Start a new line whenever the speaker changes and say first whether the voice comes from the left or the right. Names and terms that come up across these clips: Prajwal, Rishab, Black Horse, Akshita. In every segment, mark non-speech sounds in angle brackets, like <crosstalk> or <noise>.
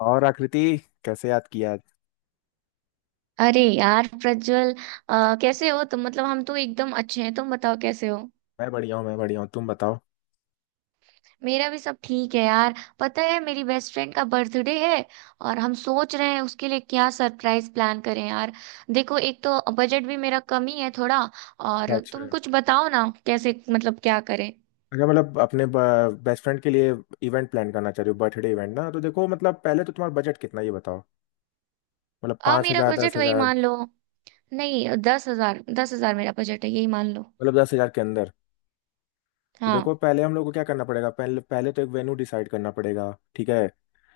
left: और आकृति कैसे याद किया आज?
right: अरे यार प्रज्वल। कैसे हो तुम? मतलब हम तो एकदम अच्छे हैं। तुम बताओ कैसे हो।
left: मैं बढ़िया हूँ तुम बताओ।
right: मेरा भी सब ठीक है यार। पता है, मेरी बेस्ट फ्रेंड का बर्थडे है, और हम सोच रहे हैं उसके लिए क्या सरप्राइज प्लान करें यार। देखो, एक तो बजट भी मेरा कम ही है थोड़ा। और
left: अच्छा,
right: तुम कुछ बताओ ना, कैसे मतलब क्या करें।
left: अगर मतलब अपने बेस्ट फ्रेंड के लिए इवेंट प्लान करना चाह रहे हो बर्थडे इवेंट ना, तो देखो मतलब पहले तो तुम्हारा बजट कितना है ये बताओ। मतलब
right: आ
left: पाँच
right: मेरा
left: हज़ार दस
right: बजट वही
left: हज़ार
right: मान लो। नहीं, 10,000, 10,000 मेरा बजट है, यही मान लो।
left: मतलब दस हज़ार के अंदर। तो देखो
right: हाँ
left: पहले हम लोग को क्या करना पड़ेगा, पहले पहले तो एक वेन्यू डिसाइड करना पड़ेगा। ठीक है।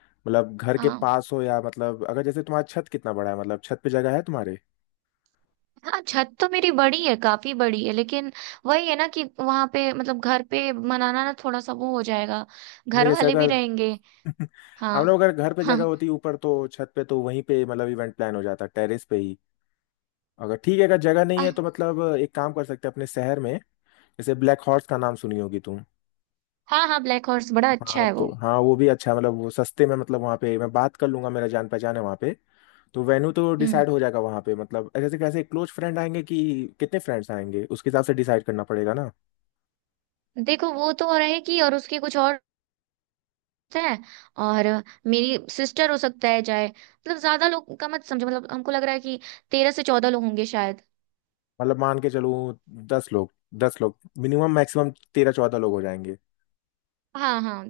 left: मतलब घर के
right: हाँ।
left: पास हो या मतलब अगर जैसे तुम्हारा छत कितना बड़ा है, मतलब छत पे जगह है तुम्हारे?
right: हाँ, छत तो मेरी बड़ी है, काफी बड़ी है, लेकिन वही है ना कि वहां पे मतलब घर पे मनाना ना, थोड़ा सा वो हो जाएगा।
left: नहीं
right: घर
left: जैसे
right: वाले भी
left: अगर
right: रहेंगे।
left: <laughs>
right: हाँ।
left: हम लोग अगर घर पे
right: <laughs>
left: जगह
right: हाँ।
left: होती ऊपर तो छत पे तो वहीं पे मतलब इवेंट प्लान हो जाता टेरेस पे ही। अगर ठीक है, अगर जगह नहीं है
right: आह,
left: तो मतलब एक काम कर सकते हैं अपने शहर में। जैसे ब्लैक हॉर्स का नाम सुनी होगी तुम।
right: हाँ हाँ, ब्लैक हॉर्स बड़ा अच्छा
left: हाँ
right: है वो।
left: तो हाँ वो भी अच्छा, मतलब वो सस्ते में, मतलब वहाँ पे मैं बात कर लूंगा, मेरा जान पहचान है वहाँ पे। तो वेन्यू तो
right: हम्म
left: डिसाइड हो जाएगा वहाँ पे। मतलब जैसे कैसे क्लोज फ्रेंड आएंगे, कि कितने फ्रेंड्स आएंगे उसके हिसाब से डिसाइड करना पड़ेगा ना।
right: देखो, वो तो रहेगी और उसके कुछ और है, और मेरी सिस्टर हो सकता है जाए। मतलब ज्यादा लोग का मत समझो, मतलब हमको लग रहा है कि 13 से 14 लोग होंगे शायद।
left: मतलब मान के चलूँ 10 लोग। 10 लोग मिनिमम, मैक्सिमम 13-14 लोग हो जाएंगे।
right: हाँ, हाँ,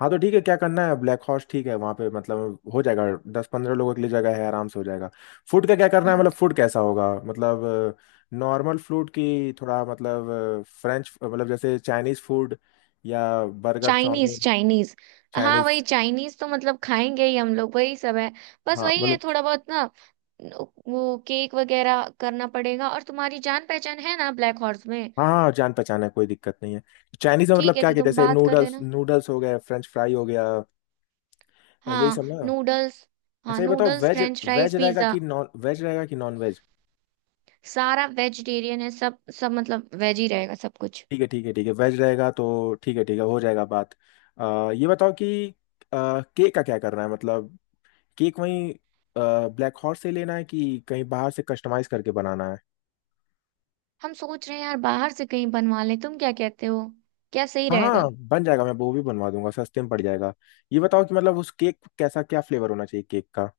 left: हाँ तो ठीक है, क्या करना है, ब्लैक हॉर्स ठीक है, वहाँ पे मतलब हो जाएगा। 10-15 लोगों के लिए जगह है, आराम से हो जाएगा। फूड का क्या करना है, मतलब
right: हाँ।
left: फूड कैसा होगा, मतलब नॉर्मल फूड की थोड़ा, मतलब फ्रेंच, मतलब जैसे चाइनीज फूड या बर्गर
right: चाइनीज,
left: चाउमीन।
right: चाइनीज। हाँ, वही
left: चाइनीज।
right: चाइनीज तो मतलब खाएंगे ही हम लोग, वही सब है। बस
left: हाँ
right: वही है
left: मतलब।
right: थोड़ा बहुत ना। वो केक वगैरह करना पड़ेगा, और तुम्हारी जान पहचान है ना ब्लैक हॉर्स में।
left: हाँ हाँ हाँ, जान पहचान है, कोई दिक्कत नहीं है। चाइनीज में मतलब
right: ठीक है,
left: क्या
right: तो
left: कि
right: तुम
left: जैसे
right: बात कर
left: नूडल्स
right: लेना।
left: नूडल्स हो गए, फ्रेंच फ्राई हो गया। यही सब
right: हाँ,
left: ना।
right: नूडल्स। हाँ,
left: अच्छा ये बताओ,
right: noodles,
left: veg
right: French fries,
left: veg रहेगा
right: पिज्जा।
left: कि नॉन वेज रहेगा कि नॉन वेज?
right: सारा वेजिटेरियन है, सब सब मतलब वेज ही रहेगा सब कुछ।
left: ठीक है ठीक है ठीक है, वेज रहेगा तो ठीक है ठीक है, हो जाएगा बात। ये बताओ कि अ, केक का क्या करना है, मतलब केक वहीं ब्लैक हॉर्स से लेना है कि कहीं बाहर से कस्टमाइज करके बनाना है?
right: हम सोच रहे हैं यार, बाहर से कहीं बनवा लें। तुम क्या कहते हो, क्या सही
left: हाँ हाँ
right: रहेगा?
left: बन जाएगा, मैं वो भी बनवा दूंगा, सस्ते में पड़ जाएगा। ये बताओ कि मतलब उस केक कैसा, क्या फ्लेवर होना चाहिए केक का,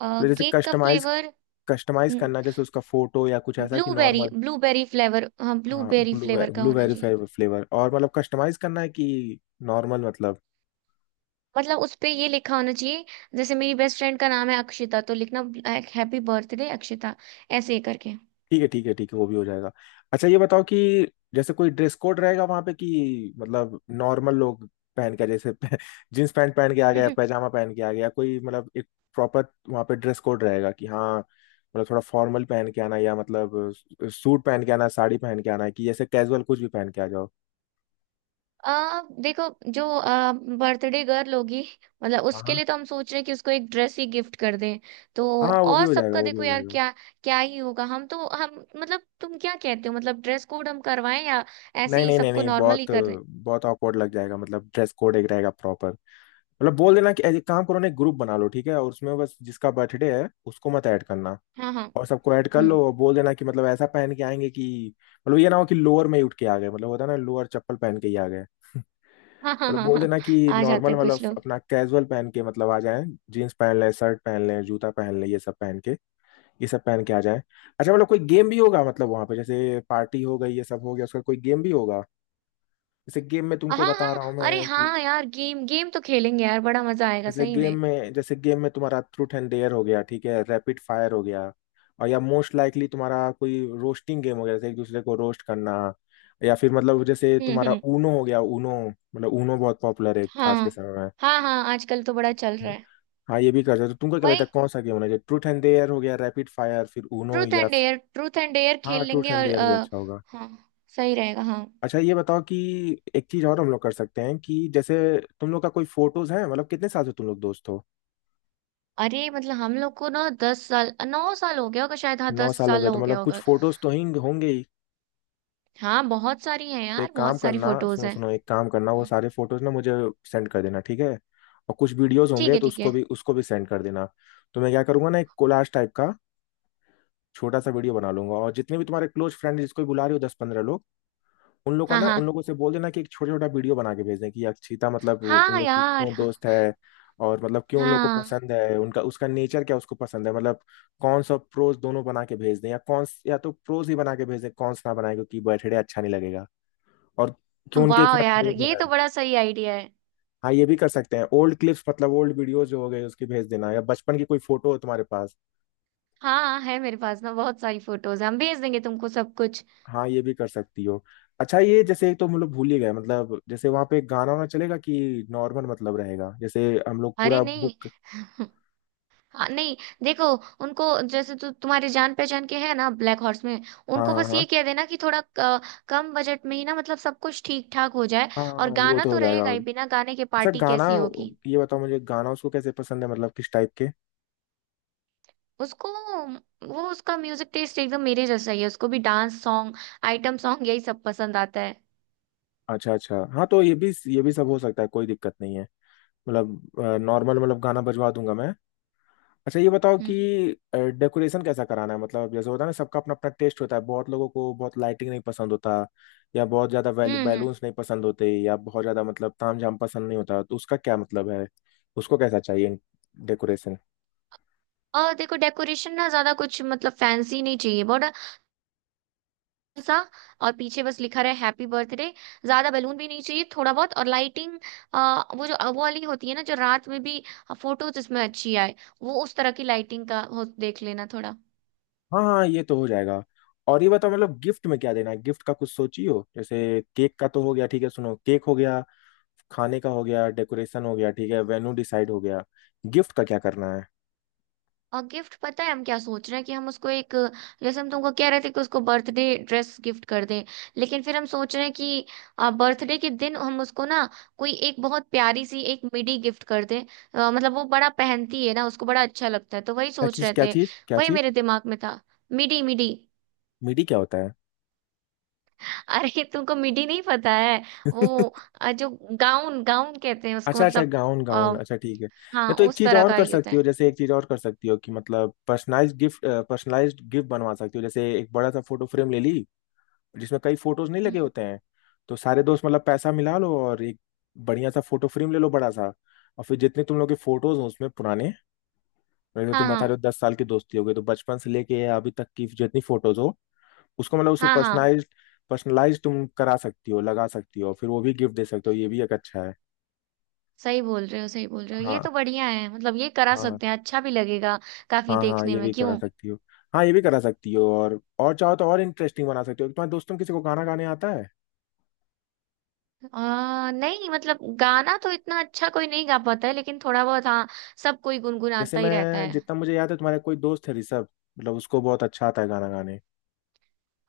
right: अ,
left: मतलब जैसे
right: केक का
left: कस्टमाइज,
right: फ्लेवर।
left: कस्टमाइज
right: हम्म,
left: करना है, जैसे उसका फोटो या कुछ ऐसा कि
right: ब्लूबेरी,
left: नॉर्मल?
right: Blueberry flavour. हाँ,
left: हाँ
right: ब्लूबेरी फ्लेवर का होना
left: ब्लूबेरी
right: चाहिए।
left: फ्लेवर, और मतलब कस्टमाइज करना है कि नॉर्मल मतलब?
right: मतलब उस पे ये लिखा होना चाहिए। जैसे मेरी बेस्ट फ्रेंड का नाम है अक्षिता, तो लिखना हैप्पी बर्थडे अक्षिता, ऐसे ही करके।
left: ठीक है ठीक है ठीक है, वो भी हो जाएगा। अच्छा ये बताओ कि जैसे कोई ड्रेस कोड रहेगा वहां पे, कि मतलब नॉर्मल लोग पहन के जैसे <laughs> जींस पैंट पहन के आ गया,
right: <laughs>
left: पैजामा पहन के आ गया कोई, मतलब एक प्रॉपर वहां पे ड्रेस कोड रहेगा कि, हाँ मतलब थोड़ा फॉर्मल पहन के आना या मतलब सूट पहन के आना, साड़ी पहन के आना है कि जैसे कैजुअल कुछ भी पहन के आ जाओ?
right: देखो, जो बर्थडे गर्ल होगी, मतलब
left: हाँ
right: उसके
left: हाँ
right: लिए तो हम सोच रहे हैं कि उसको एक ड्रेस ही गिफ्ट कर दें तो।
left: हाँ, वो भी
right: और
left: हो जाएगा,
right: सबका
left: वो भी
right: देखो
left: हो
right: यार,
left: जाएगा।
right: क्या क्या ही होगा। हम मतलब, तुम क्या कहते हो, मतलब ड्रेस कोड हम करवाएं या ऐसे
left: नहीं
right: ही
left: नहीं नहीं
right: सबको
left: नहीं,
right: नॉर्मल ही
left: बहुत
right: कर दें?
left: बहुत awkward लग जाएगा, मतलब ड्रेस कोड एक रहेगा प्रॉपर। मतलब बोल देना कि एक काम करो ना, एक ग्रुप बना लो ठीक है, और उसमें बस जिसका बर्थडे है उसको मत ऐड करना,
right: हाँ हाँ।
left: और सबको ऐड कर
right: हम्म।
left: लो, और बोल देना कि मतलब ऐसा पहन के आएंगे कि, मतलब ये ना हो कि लोअर में ही उठ के आ गए, मतलब होता है ना, लोअर चप्पल पहन के ही आ गए।
right: हाँ, हाँ,
left: मतलब
right: हाँ,
left: बोल
right: हाँ,
left: देना कि
right: आ जाते
left: नॉर्मल,
right: हैं
left: मतलब
right: कुछ लोग।
left: अपना कैजुअल पहन के मतलब आ जाएं, जीन्स पहन लें, शर्ट पहन लें, जूता पहन लें, ये सब पहन के आ जाएं। अच्छा, मतलब कोई गेम भी होगा, मतलब वहां पे जैसे पार्टी हो गई, ये सब हो गया, उसका कोई गेम भी होगा? जैसे गेम में
right: हाँ
left: तुमको बता
right: हाँ।
left: रहा हूँ
right: अरे
left: मैं कि
right: हाँ यार, गेम गेम तो खेलेंगे यार, बड़ा मजा आएगा सही में।
left: जैसे गेम में तुम्हारा ट्रूथ एंड डेयर हो गया ठीक है, रैपिड फायर हो गया, और या मोस्ट लाइकली तुम्हारा कोई रोस्टिंग गेम हो गया, जैसे एक दूसरे को रोस्ट करना, या फिर मतलब जैसे
right: हम्म,
left: तुम्हारा
right: हम्म।
left: ऊनो हो गया, ऊनो। मतलब ऊनो बहुत पॉपुलर है
right: हाँ।
left: आज के समय
right: हाँ हाँ, आजकल तो बड़ा चल
left: में।
right: रहा है।
left: हाँ ये भी कर सकते हो। तुमको क्या लगता
right: वही
left: है कौन सा गेम होना चाहिए, ट्रूथ एंड डेयर हो गया, रैपिड फायर, फिर ऊनो,
right: ट्रूथ
left: या?
right: And dare, truth and dare खेल
left: हाँ ट्रूथ
right: लेंगे,
left: एंड
right: और
left: डेयर भी
right: आ,
left: अच्छा होगा।
right: हाँ, सही रहेगा, हाँ।
left: अच्छा ये बताओ कि एक चीज और हम लोग कर सकते हैं कि जैसे, तुम लोग का कोई फोटोज है, मतलब कितने साल से तुम लोग दोस्त हो?
right: अरे मतलब हम लोग को ना, 10 साल, 9 साल हो गया होगा शायद। हाँ,
left: नौ
right: दस
left: साल हो
right: साल
left: गए तो
right: हो गया
left: मतलब कुछ
right: होगा।
left: फोटोज तो हिंग होंगे ही।
right: हाँ, बहुत सारी हैं
left: तो एक
right: यार, बहुत
left: काम
right: सारी
left: करना,
right: फोटोज
left: सुनो
right: हैं।
left: सुनो एक काम करना, वो
right: हम्म।
left: सारे फोटोज ना मुझे सेंड कर देना ठीक है, और कुछ वीडियोज
right: ठीक
left: होंगे
right: है,
left: तो
right: ठीक
left: उसको
right: है।
left: भी उसको भी सेंड कर देना। तो मैं क्या करूंगा ना, एक कोलाज टाइप का छोटा सा वीडियो बना लूंगा, और जितने भी तुम्हारे क्लोज फ्रेंड जिसको भी बुला रहे हो, 10-15 लोग, उन लोग का
right: हाँ,
left: ना, उन
right: हाँ।
left: लोगों से बोल देना कि एक छोटा छोटा वीडियो बना के भेजें कि अक्षिता मतलब उन
right: हाँ
left: लोग की
right: यार।
left: क्यों दोस्त है, और मतलब क्यों उन लोग को
right: हाँ।
left: पसंद है, उनका, उसका नेचर क्या उसको पसंद है, मतलब कौन सा प्रोज दोनों बना के भेज दें, या कौन, या तो प्रोज ही बना के भेज दें, कौन ना बनाए क्योंकि बर्थडे अच्छा नहीं लगेगा, और क्यों उनके
right: वाह
left: इतना
right: यार,
left: क्लोज
right: ये
left: है।
right: तो बड़ा सही आइडिया है।
left: हाँ ये भी कर सकते हैं, ओल्ड क्लिप्स, मतलब ओल्ड वीडियो जो हो गए उसकी भेज देना, या बचपन की कोई फोटो हो तुम्हारे पास।
right: हाँ, है मेरे पास ना बहुत सारी फोटोज, हम भेज देंगे तुमको सब कुछ।
left: हाँ ये भी कर सकती हो। अच्छा ये, जैसे एक तो हम लोग भूल ही गए, मतलब जैसे वहां पे गाना वाना चलेगा कि नॉर्मल मतलब रहेगा, जैसे हम लोग
right: अरे
left: पूरा
right: नहीं।
left: बुक।
right: <laughs> हाँ नहीं। देखो उनको, जैसे तुम्हारे जान पहचान के है ना ब्लैक हॉर्स में।
left: हाँ
right: उनको बस ये
left: हाँ
right: कह देना कि थोड़ा कम बजट में ही ना, मतलब सब कुछ ठीक ठाक हो जाए।
left: हाँ
right: और
left: हाँ, वो
right: गाना
left: तो हो
right: तो
left: जाएगा
right: रहेगा
left: और
right: ही, बिना गाने के
left: अच्छा,
right: पार्टी
left: गाना।
right: कैसी होगी?
left: ये बताओ मुझे गाना उसको कैसे पसंद है, मतलब किस टाइप के?
right: उसको वो उसका म्यूजिक टेस्ट एकदम मेरे जैसा ही है, उसको भी डांस सॉन्ग, आइटम सॉन्ग, यही सब पसंद आता है।
left: अच्छा अच्छा हाँ, तो ये भी सब हो सकता है, कोई दिक्कत नहीं है, मतलब नॉर्मल, मतलब गाना बजवा दूंगा मैं। अच्छा ये बताओ कि
right: हम्म,
left: डेकोरेशन कैसा कराना है, मतलब जैसे होता है ना, सबका अपना अपना टेस्ट होता है, बहुत लोगों को बहुत लाइटिंग नहीं पसंद होता, या बहुत ज्यादा
right: हम्म,
left: बैलून्स नहीं पसंद होते, या बहुत ज्यादा मतलब तामझाम पसंद नहीं होता, तो उसका क्या मतलब है, उसको कैसा चाहिए डेकोरेशन?
right: और देखो डेकोरेशन ना, ज्यादा कुछ मतलब फैंसी नहीं चाहिए बहुत सा। और पीछे बस लिखा रहे हैप्पी बर्थडे। ज्यादा बैलून भी नहीं चाहिए, थोड़ा बहुत। और लाइटिंग, वो जो वो वाली होती है ना जो रात में भी फोटोज इसमें अच्छी आए, वो उस तरह की लाइटिंग का हो, देख लेना थोड़ा।
left: हाँ हाँ ये तो हो जाएगा। और ये बताओ मतलब गिफ्ट में क्या देना है, गिफ्ट का कुछ सोची हो? जैसे केक का तो हो गया ठीक है, सुनो, केक हो गया, खाने का हो गया, डेकोरेशन हो गया ठीक है, वेन्यू डिसाइड हो गया, गिफ्ट का क्या करना है?
right: और गिफ्ट, पता है हम क्या सोच रहे हैं कि हम उसको एक, जैसे हम तुमको कह रहे थे कि उसको बर्थडे ड्रेस गिफ्ट कर दें, लेकिन फिर हम सोच रहे हैं कि बर्थडे के दिन हम उसको ना कोई एक बहुत प्यारी सी एक मिडी गिफ्ट कर दें। मतलब वो बड़ा पहनती है ना, उसको बड़ा अच्छा लगता है, तो वही सोच रहे थे।
left: क्या
right: वही
left: चीज?
right: मेरे दिमाग में था। मिडी, मिडी।
left: मीडी क्या होता
right: <laughs> अरे तुमको मिडी नहीं पता है? वो
left: है <laughs>
right: जो गाउन, गाउन कहते हैं उसको,
left: अच्छा अच्छा,
right: मतलब।
left: गाउन गाउन,
right: आ,
left: अच्छा ठीक है। या
right: हाँ,
left: तो एक
right: उस
left: चीज
right: तरह
left: और
right: का
left: कर
right: ही होता
left: सकती
right: है।
left: हो, जैसे एक चीज और कर सकती हो कि मतलब पर्सनलाइज्ड गिफ्ट बनवा सकती हो, जैसे एक बड़ा सा फोटो फ्रेम ले ली, जिसमें कई फोटोज नहीं लगे
right: हम्म।
left: होते हैं, तो सारे दोस्त मतलब पैसा मिला लो और एक बढ़िया सा फोटो फ्रेम ले लो बड़ा सा, और फिर जितने तुम लोग के फोटोज हो उसमें पुराने, जैसे
right: हाँ,
left: तुम बता रहे
right: हाँ,
left: हो 10 साल की दोस्ती हो गई, तो बचपन से लेके अभी तक की जितनी फोटोज हो उसको मतलब उसमें
right: हाँ, हाँ।
left: पर्सनलाइज पर्सनलाइज तुम करा सकती हो, लगा सकती हो, फिर वो भी गिफ्ट दे सकते हो, ये भी एक अच्छा है।
right: सही बोल रहे हो, सही बोल रहे हो, ये
left: हाँ
right: तो बढ़िया है, मतलब ये करा
left: हाँ
right: सकते हैं, अच्छा भी लगेगा। काफी
left: हाँ हाँ,
right: देखने में, क्यों।
left: ये भी करा सकती हो, और चाहो तो और इंटरेस्टिंग बना सकती हो। तुम्हारे दोस्तों में किसी को गाना गाने आता है?
right: नहीं, मतलब गाना तो इतना अच्छा कोई नहीं गा पाता है, लेकिन थोड़ा बहुत, हाँ। सब कोई
left: जैसे
right: गुनगुनाता ही रहता
left: मैं,
right: है।
left: जितना मुझे याद है, तुम्हारा कोई दोस्त है ऋषभ, मतलब उसको बहुत अच्छा आता है गाना गाने।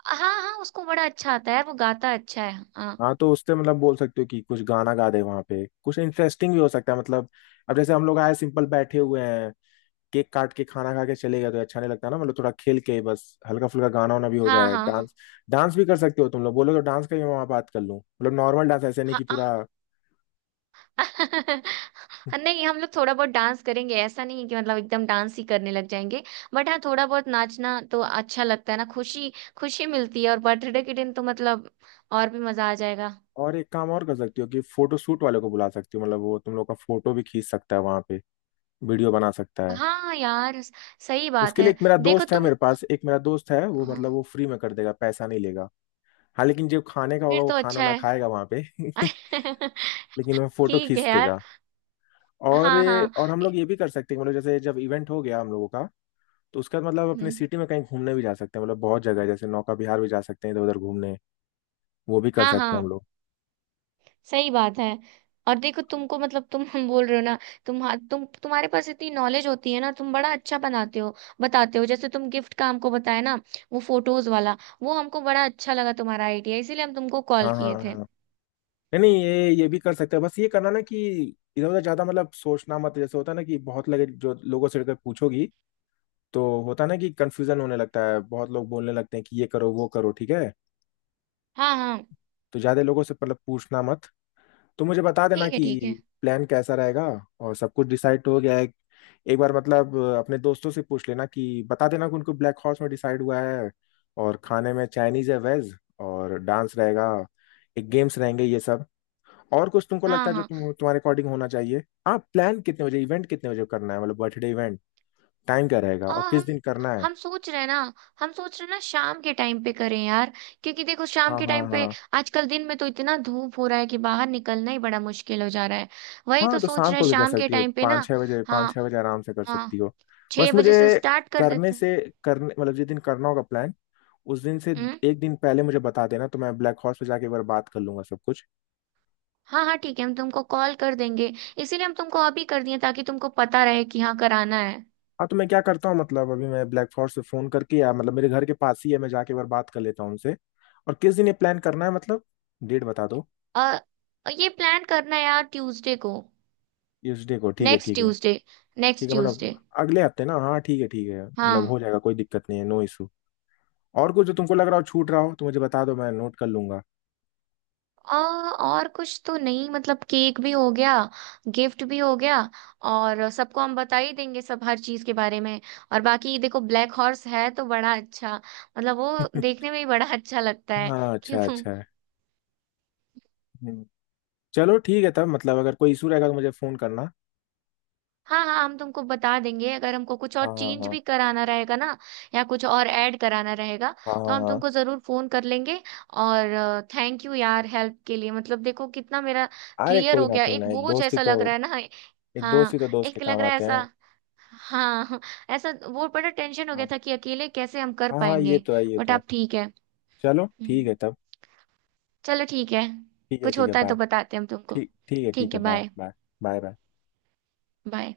right: हाँ हाँ, उसको बड़ा अच्छा आता है, वो गाता अच्छा है, हाँ।
left: हाँ तो उससे मतलब बोल सकते हो कि कुछ गाना गा दे वहाँ पे, कुछ इंटरेस्टिंग भी हो सकता है। मतलब अब जैसे हम लोग आए, सिंपल बैठे हुए हैं, केक काट के खाना खा के चले गए, तो अच्छा नहीं लगता ना, मतलब थोड़ा खेल के, बस हल्का फुल्का गाना वाना भी हो
right: हाँ,
left: जाए,
right: हाँ,
left: डांस। डांस भी कर सकते हो तुम लोग, बोलो तो डांस का भी मैं वहाँ बात कर लूँ, मतलब नॉर्मल डांस, ऐसे नहीं
right: हाँ,
left: कि
right: हाँ,
left: पूरा।
right: हाँ, <laughs> नहीं, हम लोग थोड़ा बहुत डांस करेंगे, ऐसा नहीं है कि मतलब एकदम डांस ही करने लग जाएंगे। बट हाँ, थोड़ा बहुत नाचना तो अच्छा लगता है ना, खुशी खुशी मिलती है, और बर्थडे के दिन तो मतलब और भी मजा आ जाएगा।
left: और एक काम और कर सकती हो कि फोटो शूट वाले को बुला सकती हो, मतलब वो तुम लोग का फोटो भी खींच सकता है वहां पे, वीडियो बना सकता है।
right: हाँ यार, सही बात
left: उसके लिए
right: है।
left: एक मेरा
right: देखो
left: दोस्त है,
right: तुम।
left: वो
right: हाँ।
left: मतलब वो फ्री में कर देगा, पैसा नहीं लेगा। हाँ लेकिन जो खाने का
right: फिर
left: होगा वो
right: तो
left: खाना
right: अच्छा
left: ना
right: है।
left: खाएगा वहां पे <laughs>
right: <laughs>
left: लेकिन वो फोटो
right: ठीक है
left: खींच
right: यार।
left: देगा। और
right: हाँ, हाँ।
left: और हम लोग ये भी कर सकते हैं, मतलब जैसे जब इवेंट हो गया हम लोगों का, तो उसके बाद मतलब अपने
right: हम्म।
left: सिटी में कहीं घूमने भी जा सकते हैं, मतलब बहुत जगह है, जैसे नौका विहार भी जा सकते हैं, इधर उधर घूमने, वो भी कर
right: हाँ
left: सकते हैं हम
right: हाँ,
left: लोग।
right: सही बात है। और देखो तुमको, मतलब तुम, <laughs> हम बोल रहे हो ना, तुम तुम्हारे पास इतनी नॉलेज होती है ना, तुम बड़ा अच्छा बनाते हो, बताते हो। जैसे तुम गिफ्ट का हमको बताया ना, वो फोटोज वाला, वो हमको बड़ा अच्छा लगा तुम्हारा आइडिया, इसीलिए हम तुमको कॉल
left: हाँ हाँ
right: किए
left: हाँ,
right: थे।
left: हाँ। नहीं नहीं, ये भी कर सकते हैं, बस ये करना ना कि इधर उधर ज्यादा मतलब सोचना मत, जैसे होता है ना कि बहुत लगे, जो लोगों से अगर पूछोगी तो होता है ना कि कंफ्यूजन होने लगता है, बहुत लोग बोलने लगते हैं कि ये करो वो करो ठीक है,
right: हाँ हाँ,
left: तो ज्यादा लोगों से मतलब पूछना मत। तो मुझे बता देना
right: ठीक है,
left: कि
right: ठीक है।
left: प्लान कैसा रहेगा और सब कुछ डिसाइड हो गया है, एक बार मतलब अपने दोस्तों से पूछ लेना कि बता देना कि उनको ब्लैक हॉर्स में डिसाइड हुआ है, और खाने में चाइनीज है, वेज, और डांस रहेगा, एक गेम्स रहेंगे ये सब, और कुछ तुमको
right: हाँ
left: लगता है जो
right: हाँ।
left: तुम्हारे अकॉर्डिंग होना चाहिए? हाँ, प्लान कितने बजे, इवेंट कितने बजे करना है, मतलब बर्थडे इवेंट टाइम क्या रहेगा और
right: और
left: किस
right: हम
left: दिन करना है?
right: हम सोच रहे हैं ना, हम सोच रहे हैं ना शाम के टाइम पे करें यार। क्योंकि देखो, शाम
left: हाँ
right: के
left: हाँ
right: टाइम पे
left: हाँ,
right: आजकल दिन में तो इतना धूप हो रहा है कि बाहर निकलना ही बड़ा मुश्किल हो जा रहा है। वही
left: हाँ
right: तो
left: तो
right: सोच
left: शाम
right: रहे हैं
left: को भी कर
right: शाम के
left: सकती हो,
right: टाइम पे ना।
left: पाँच
right: हाँ।
left: छः बजे आराम से कर
right: हाँ,
left: सकती हो।
right: छह
left: बस मुझे,
right: बजे से स्टार्ट कर
left: करने
right: देते हैं।
left: से करने मतलब जिस दिन करना होगा प्लान, उस दिन से
right: हम्म
left: एक दिन पहले मुझे बता देना तो मैं ब्लैक हॉर्स पे जाके एक बार बात कर लूंगा सब कुछ।
right: हाँ, हाँ ठीक है, हम तुमको कॉल कर देंगे। इसीलिए हम तुमको अभी कर दिए, ताकि तुमको पता रहे कि हाँ कराना है।
left: हाँ तो मैं क्या करता हूँ मतलब अभी, मैं ब्लैक हॉर्स से फोन करके, या मतलब मेरे घर के पास ही है, मैं जाके एक बार बात कर लेता हूँ उनसे। और किस दिन ये प्लान करना है, मतलब डेट बता दो।
right: और और ये प्लान करना है यार ट्यूसडे को।
left: ट्यूसडे को ठीक है
right: नेक्स्ट
left: ठीक है
right: ट्यूसडे, नेक्स्ट
left: ठीक है, मतलब
right: ट्यूसडे।
left: अगले हफ्ते ना, हाँ ठीक है ठीक है, मतलब
right: हाँ।
left: हो जाएगा, कोई दिक्कत नहीं है, नो इशू। और कुछ जो तुमको लग रहा हो छूट रहा हो तो मुझे बता दो, मैं नोट कर लूंगा।
right: आ, और कुछ तो नहीं, मतलब केक भी हो गया, गिफ्ट भी हो गया। और सबको हम बता ही देंगे सब, हर चीज के बारे में। और बाकी देखो, ब्लैक हॉर्स है तो बड़ा अच्छा, मतलब वो देखने
left: <laughs>
right: में ही बड़ा अच्छा लगता है।
left: हाँ,
right: <laughs> क्यों।
left: अच्छा अच्छा। हम्म, चलो ठीक है तब, मतलब अगर कोई इशू रहेगा तो मुझे फोन करना।
right: हाँ हाँ, हम तुमको बता देंगे अगर हमको कुछ और
left: हाँ हाँ
right: चेंज
left: हाँ।
right: भी कराना रहेगा ना, या कुछ और ऐड कराना रहेगा,
left: हाँ
right: तो
left: हाँ
right: हम
left: हाँ।
right: तुमको जरूर फोन कर लेंगे। और थैंक यू यार, हेल्प के लिए। मतलब देखो कितना मेरा
left: अरे
right: क्लियर
left: कोई
right: हो
left: ना,
right: गया,
left: कोई
right: एक
left: ना,
right: बोझ ऐसा लग रहा है ना।
left: एक दोस्त
right: हाँ,
left: ही तो दोस्त के
right: एक लग
left: काम
right: रहा है
left: आते
right: ऐसा।
left: हैं।
right: हाँ। <laughs> ऐसा वो बड़ा टेंशन हो गया
left: हाँ
right: था कि अकेले कैसे हम कर
left: हाँ हाँ, ये
right: पाएंगे।
left: तो है, ये
right: बट
left: तो है।
right: आप ठीक है।
left: चलो ठीक है
right: हम्म,
left: तब,
right: चलो ठीक है।
left: ठीक है
right: कुछ
left: ठीक है,
right: होता है
left: बाय।
right: तो बताते हैं हम तुमको।
left: ठीक ठीक
right: ठीक
left: है
right: है,
left: bye
right: bye
left: bye bye bye.
right: Bye.